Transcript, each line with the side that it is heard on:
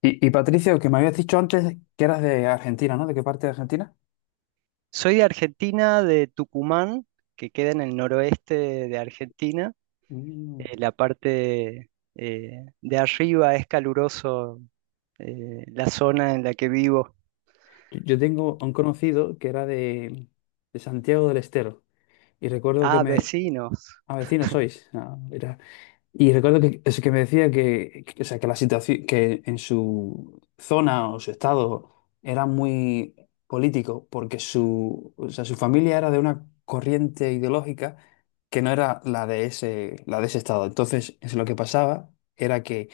left: Y Patricio, que me habías dicho antes que eras de Argentina, ¿no? ¿De qué parte de Argentina?
right: Soy de Argentina, de Tucumán, que queda en el noroeste de Argentina.
left: Mm.
right: La parte de arriba es caluroso, la zona en la que vivo.
left: Yo tengo un conocido que era de Santiago del Estero y recuerdo que
right: Ah,
left: me...
right: vecinos.
left: Ah, vecino sois. Ah, mira. Y recuerdo que, es que me decía o sea, que la situación, que en su zona o su estado era muy político porque su, o sea, su familia era de una corriente ideológica que no era la de ese estado. Entonces, es lo que pasaba era que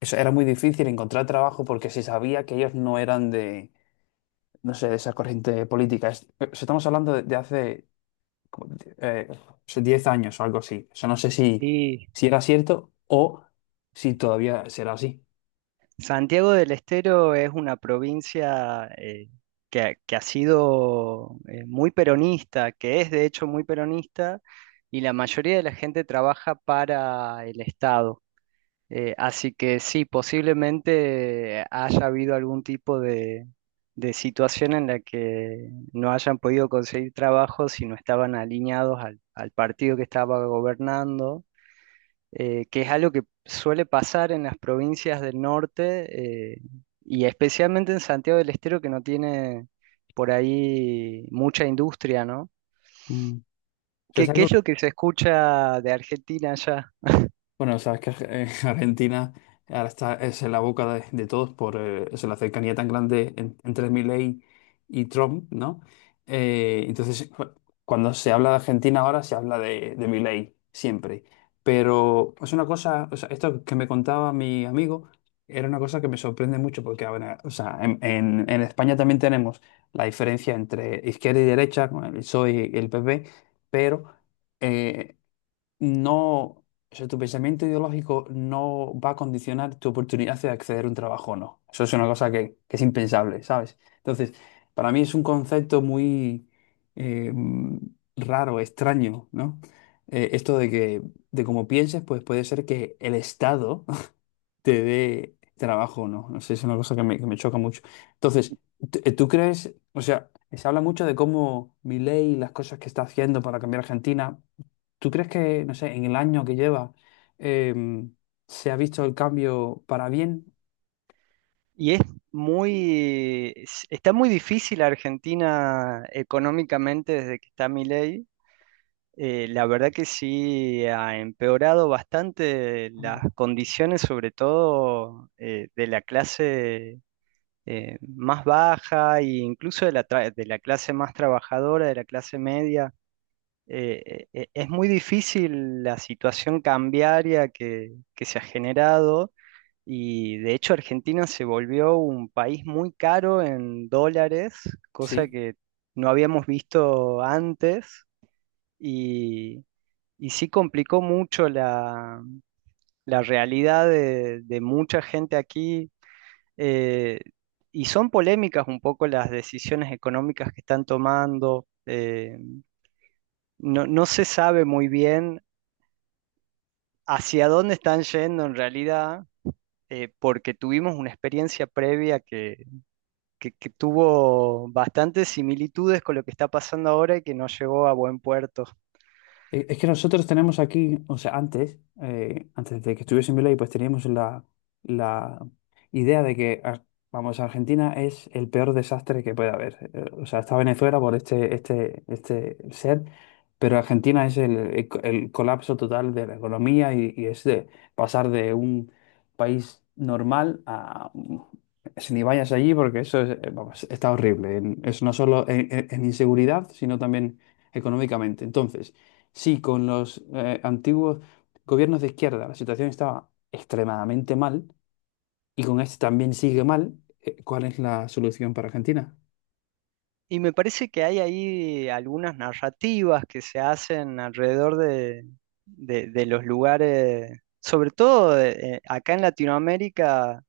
left: eso era muy difícil encontrar trabajo porque se sabía que ellos no eran no sé, de esa corriente política. Estamos hablando de hace como, eh, hace 10 años o algo así. O sea, no sé si,
right: Sí,
left: si era cierto o si todavía será así.
right: Santiago del Estero es una provincia que ha sido muy peronista, que es de hecho muy peronista, y la mayoría de la gente trabaja para el Estado. Así que sí, posiblemente haya habido algún tipo de situación en la que no hayan podido conseguir trabajo si no estaban alineados al partido que estaba gobernando, que es algo que suele pasar en las provincias del norte, y especialmente en Santiago del Estero, que no tiene por ahí mucha industria, ¿no?
left: Mm. O sea, es
right: ¿Qué, qué
left: algo.
right: es lo que se escucha de Argentina allá?
left: Bueno, sabes que Argentina ahora está es en la boca de todos por eso, la cercanía tan grande entre Milei y Trump, ¿no? Entonces, cuando se habla de Argentina ahora, se habla de Milei, siempre. Pero es una cosa, o sea, esto que me contaba mi amigo, era una cosa que me sorprende mucho porque, a ver, o sea, en España también tenemos la diferencia entre izquierda y derecha, con el PSOE y el PP, pero... eh, no, o sea, tu pensamiento ideológico no va a condicionar tu oportunidad de acceder a un trabajo o no. Eso es una cosa que es impensable, ¿sabes? Entonces, para mí es un concepto muy eh, raro, extraño, ¿no? Esto de que, de cómo pienses, pues puede ser que el Estado te dé trabajo o no. No sé, es una cosa que me choca mucho. Entonces, ¿tú crees, o sea, se habla mucho de cómo Milei y las cosas que está haciendo para cambiar Argentina. ¿Tú crees que, no sé, en el año que lleva em, se ha visto el cambio para bien?
right: Y es muy, está muy difícil Argentina económicamente desde que está Milei. La verdad que sí ha empeorado bastante las
left: Anda.
right: condiciones, sobre todo de la clase más baja e incluso de la, de la clase más trabajadora, de la clase media. Es muy difícil la situación cambiaria que se ha generado. Y de hecho Argentina se volvió un país muy caro en dólares, cosa
left: Sí.
right: que no habíamos visto antes y, y sí complicó mucho la, la realidad de mucha gente aquí. eh, y son polémicas un poco las decisiones económicas que están tomando. No se sabe muy bien hacia dónde están yendo en realidad, porque tuvimos una experiencia previa que tuvo bastantes similitudes con lo que está pasando ahora y que no llegó a buen puerto.
left: Es que nosotros tenemos aquí, o sea, antes, antes de que estuviese en Milei, pues teníamos la idea de que, vamos, Argentina es el peor desastre que puede haber. O sea, está Venezuela por este, este, este ser, pero Argentina es el, el colapso total de la economía y es de pasar de un país normal a... Si ni vayas allí, porque eso es, vamos, está horrible. Es no solo en inseguridad, sino también económicamente. Entonces, sí, con los antiguos gobiernos de izquierda la situación estaba extremadamente mal y con este también sigue mal. ¿Cuál es la solución para Argentina?
right: Y me parece que hay ahí algunas narrativas que se hacen alrededor de, de los lugares, sobre todo acá en Latinoamérica,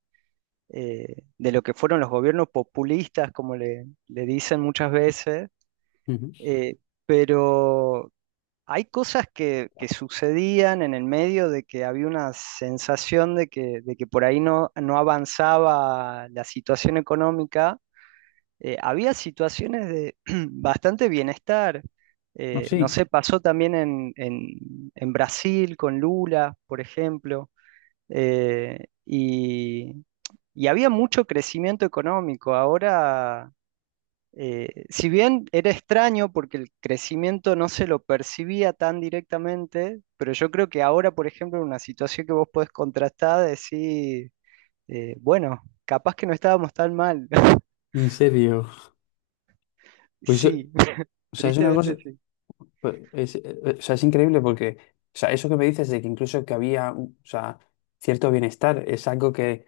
right: de lo que fueron los gobiernos populistas, como le dicen muchas veces,
left: Ujú.
right: eh, pero hay cosas que sucedían en el medio de que había una sensación de que por ahí no, no avanzaba la situación económica. Había situaciones de bastante bienestar.
left: No,
right: Eh,
left: sí,
right: no sé, pasó también en, en Brasil con Lula, por ejemplo. Eh, y, y había mucho crecimiento económico. Ahora si bien era extraño porque el crecimiento no se lo percibía tan directamente, pero yo creo que ahora, por ejemplo, en una situación que vos podés contrastar, decir, bueno, capaz que no estábamos tan mal.
left: en serio. Pues,
right: Sí,
left: o sea, es una
right: tristemente
left: cosa,
right: sí.
left: pues, es, o sea, es increíble porque, o sea, eso que me dices de que incluso que había, o sea, cierto bienestar es algo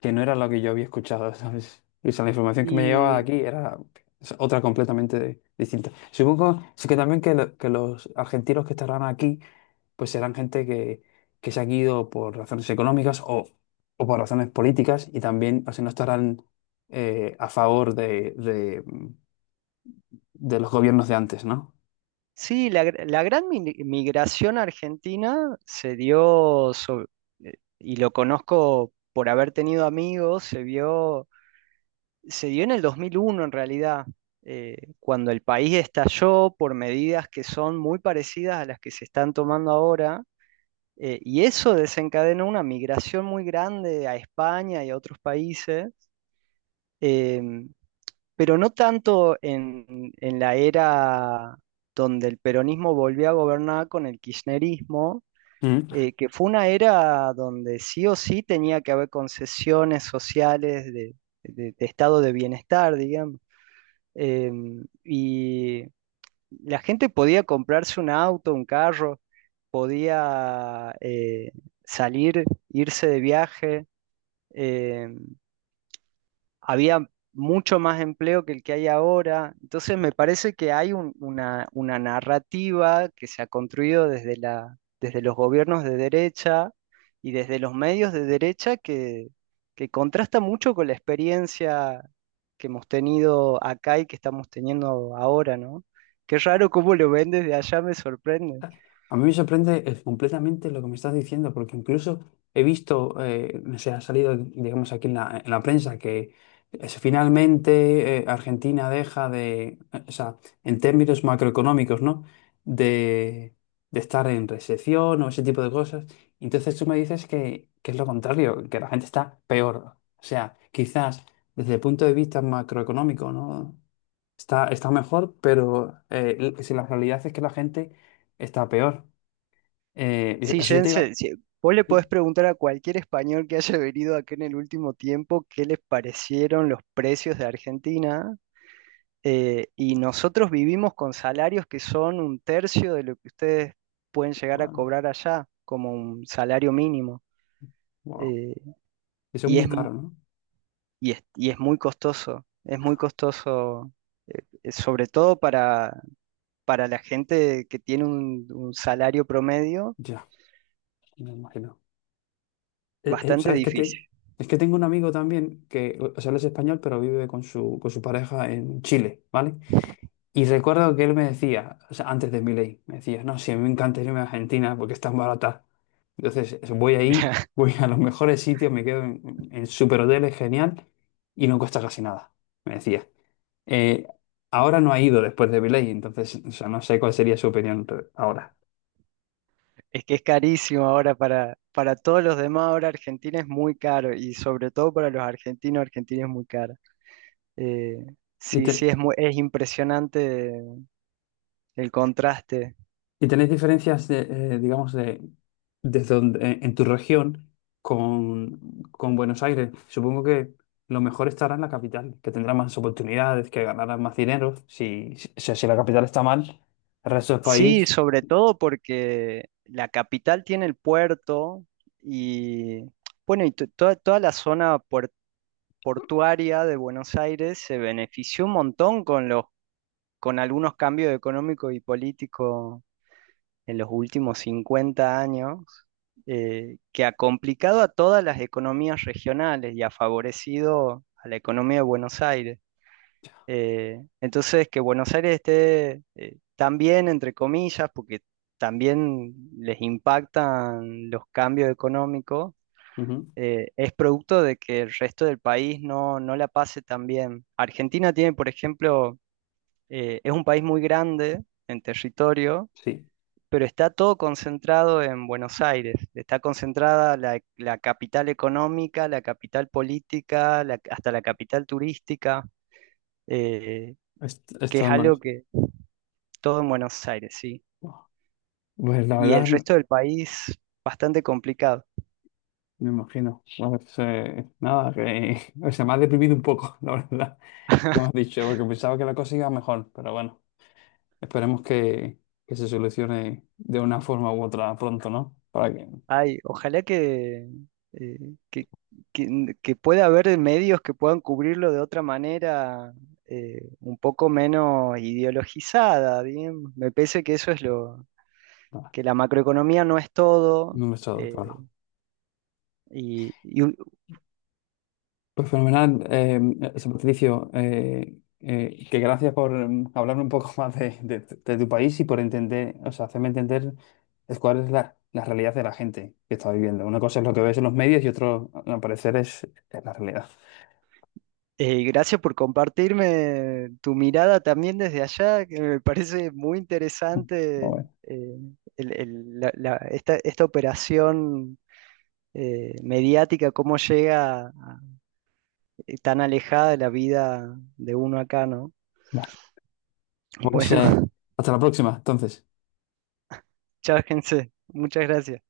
left: que no era lo que yo había escuchado, ¿sabes? O sea, la información que me llegaba de
right: Y
left: aquí era o sea, otra completamente distinta. Supongo sí que también que, que los argentinos que estarán aquí pues serán gente que se han ido por razones económicas o por razones políticas y también, así no estarán a favor de, de los gobiernos de antes, ¿no?
right: sí, la, la gran migración argentina se dio, y lo conozco por haber tenido amigos, se dio en el 2001 en realidad, cuando el país estalló por medidas que son muy parecidas a las que se están tomando ahora, y eso desencadenó una migración muy grande a España y a otros países, eh, pero no tanto en la era donde el peronismo volvió a gobernar con el kirchnerismo, que fue una era donde sí o sí tenía que haber concesiones sociales de, de estado de bienestar, digamos y la gente podía comprarse un auto, un carro, podía salir, irse de viaje. em, Había mucho más empleo que el que hay ahora. Entonces me parece que hay una narrativa que se ha construido desde la, desde los gobiernos de derecha y desde los medios de derecha que contrasta mucho con la experiencia que hemos tenido acá y que estamos teniendo ahora, ¿no? Qué raro cómo lo ven desde allá, me sorprende.
left: A mí me sorprende completamente lo que me estás diciendo, porque incluso he visto, no sé, ha salido, digamos, aquí en la prensa que finalmente Argentina deja de, o sea, en términos macroeconómicos, ¿no? De, de estar en recesión o ese tipo de cosas. Entonces tú me dices que es lo contrario, que la gente está peor. O sea, quizás desde el punto de vista macroeconómico, ¿no? Está, está mejor, pero si la realidad es que la gente está peor.
right: Sí,
left: Eso yo te iba.
right: Jensen, sí, vos le
left: Uy,
right: podés preguntar a cualquier español que haya venido acá en el último tiempo qué les parecieron los precios de Argentina. Y nosotros vivimos con salarios que son un tercio de lo que ustedes pueden llegar a
left: vale,
right: cobrar allá, como un salario mínimo.
left: wow.
right: eh,
left: Eso es
right: y
left: muy
right: es, mu-
left: caro, ¿no?
right: y es, y es muy costoso, sobre todo para la gente que tiene un salario promedio,
left: Ya, me imagino.
right: bastante
left: ¿Sabes
right: difícil.
left: es que tengo un amigo también que, o sea, él es español, pero vive con su pareja en Chile, ¿vale? Y recuerdo que él me decía, o sea, antes de mi ley, me decía, no, sí, a mí me encanta irme a Argentina porque es tan barata. Entonces, eso, voy ahí, voy a los mejores sitios, me quedo en super hoteles, genial, y no cuesta casi nada, me decía. Eh, Ahora no ha ido después de Viley, entonces o sea, no sé cuál sería su opinión ahora.
right: Es que es carísimo ahora para todos los demás, ahora Argentina es muy caro y sobre todo para los argentinos, Argentina es muy cara. Eh,
left: ¿Y,
right: sí, es muy, es impresionante el contraste.
left: y tenéis diferencias de, digamos, de, en tu región con Buenos Aires? Supongo que lo mejor estará en la capital, que tendrá más oportunidades, que ganará más dinero. Si, si, o sea, si la capital está mal, el resto del
right: Sí,
left: país,
right: sobre todo porque la capital tiene el puerto y bueno, y toda, toda la zona portuaria de Buenos Aires se benefició un montón con los, con algunos cambios económicos y políticos en los últimos 50 años que ha complicado a todas las economías regionales y ha favorecido a la economía de Buenos Aires. Que Buenos Aires esté tan bien, entre comillas, porque también les impactan los cambios económicos,
left: ujú,
right: es producto de que el resto del país no, no la pase tan bien. Argentina tiene, por ejemplo, es un país muy grande en territorio
left: sí,
right: pero está todo concentrado en Buenos Aires. Está concentrada la, la capital económica, la capital política, hasta la capital turística, eh, que
left: está
right: es
left: en Buenos
right: algo
left: Aires.
right: que todo en Buenos Aires, sí.
left: Pues la
right: Y
left: verdad,
right: el
left: me
right: resto del país, bastante complicado.
left: imagino. A ver, nada, que, o sea, me ha deprimido un poco, la verdad. Como has dicho, porque pensaba que la cosa iba mejor, pero bueno, esperemos que se solucione de una forma u otra pronto, ¿no? Para que
right: Ay, ojalá que, que pueda haber medios que puedan cubrirlo de otra manera, un poco menos ideologizada, bien. Me parece que eso es lo,
left: nada,
right: que la macroeconomía no es todo.
left: no me estoy
right: eh,
left: claro.
right: y y,
left: Pues fenomenal, José Patricio, que gracias por hablarme un poco más de, de tu país y por entender, o sea, hacerme entender es cuál es la, la realidad de la gente que está viviendo. Una cosa es lo que ves en los medios y otro, al parecer, es la realidad.
right: Gracias por compartirme tu mirada también desde allá, que me parece muy interesante
left: Bueno,
right: eh, esta operación mediática, cómo llega tan alejada de la vida de uno acá, ¿no?
left: vale. Pues
right: Bueno,
left: hasta la próxima, entonces.
right: chao, gente. Muchas gracias.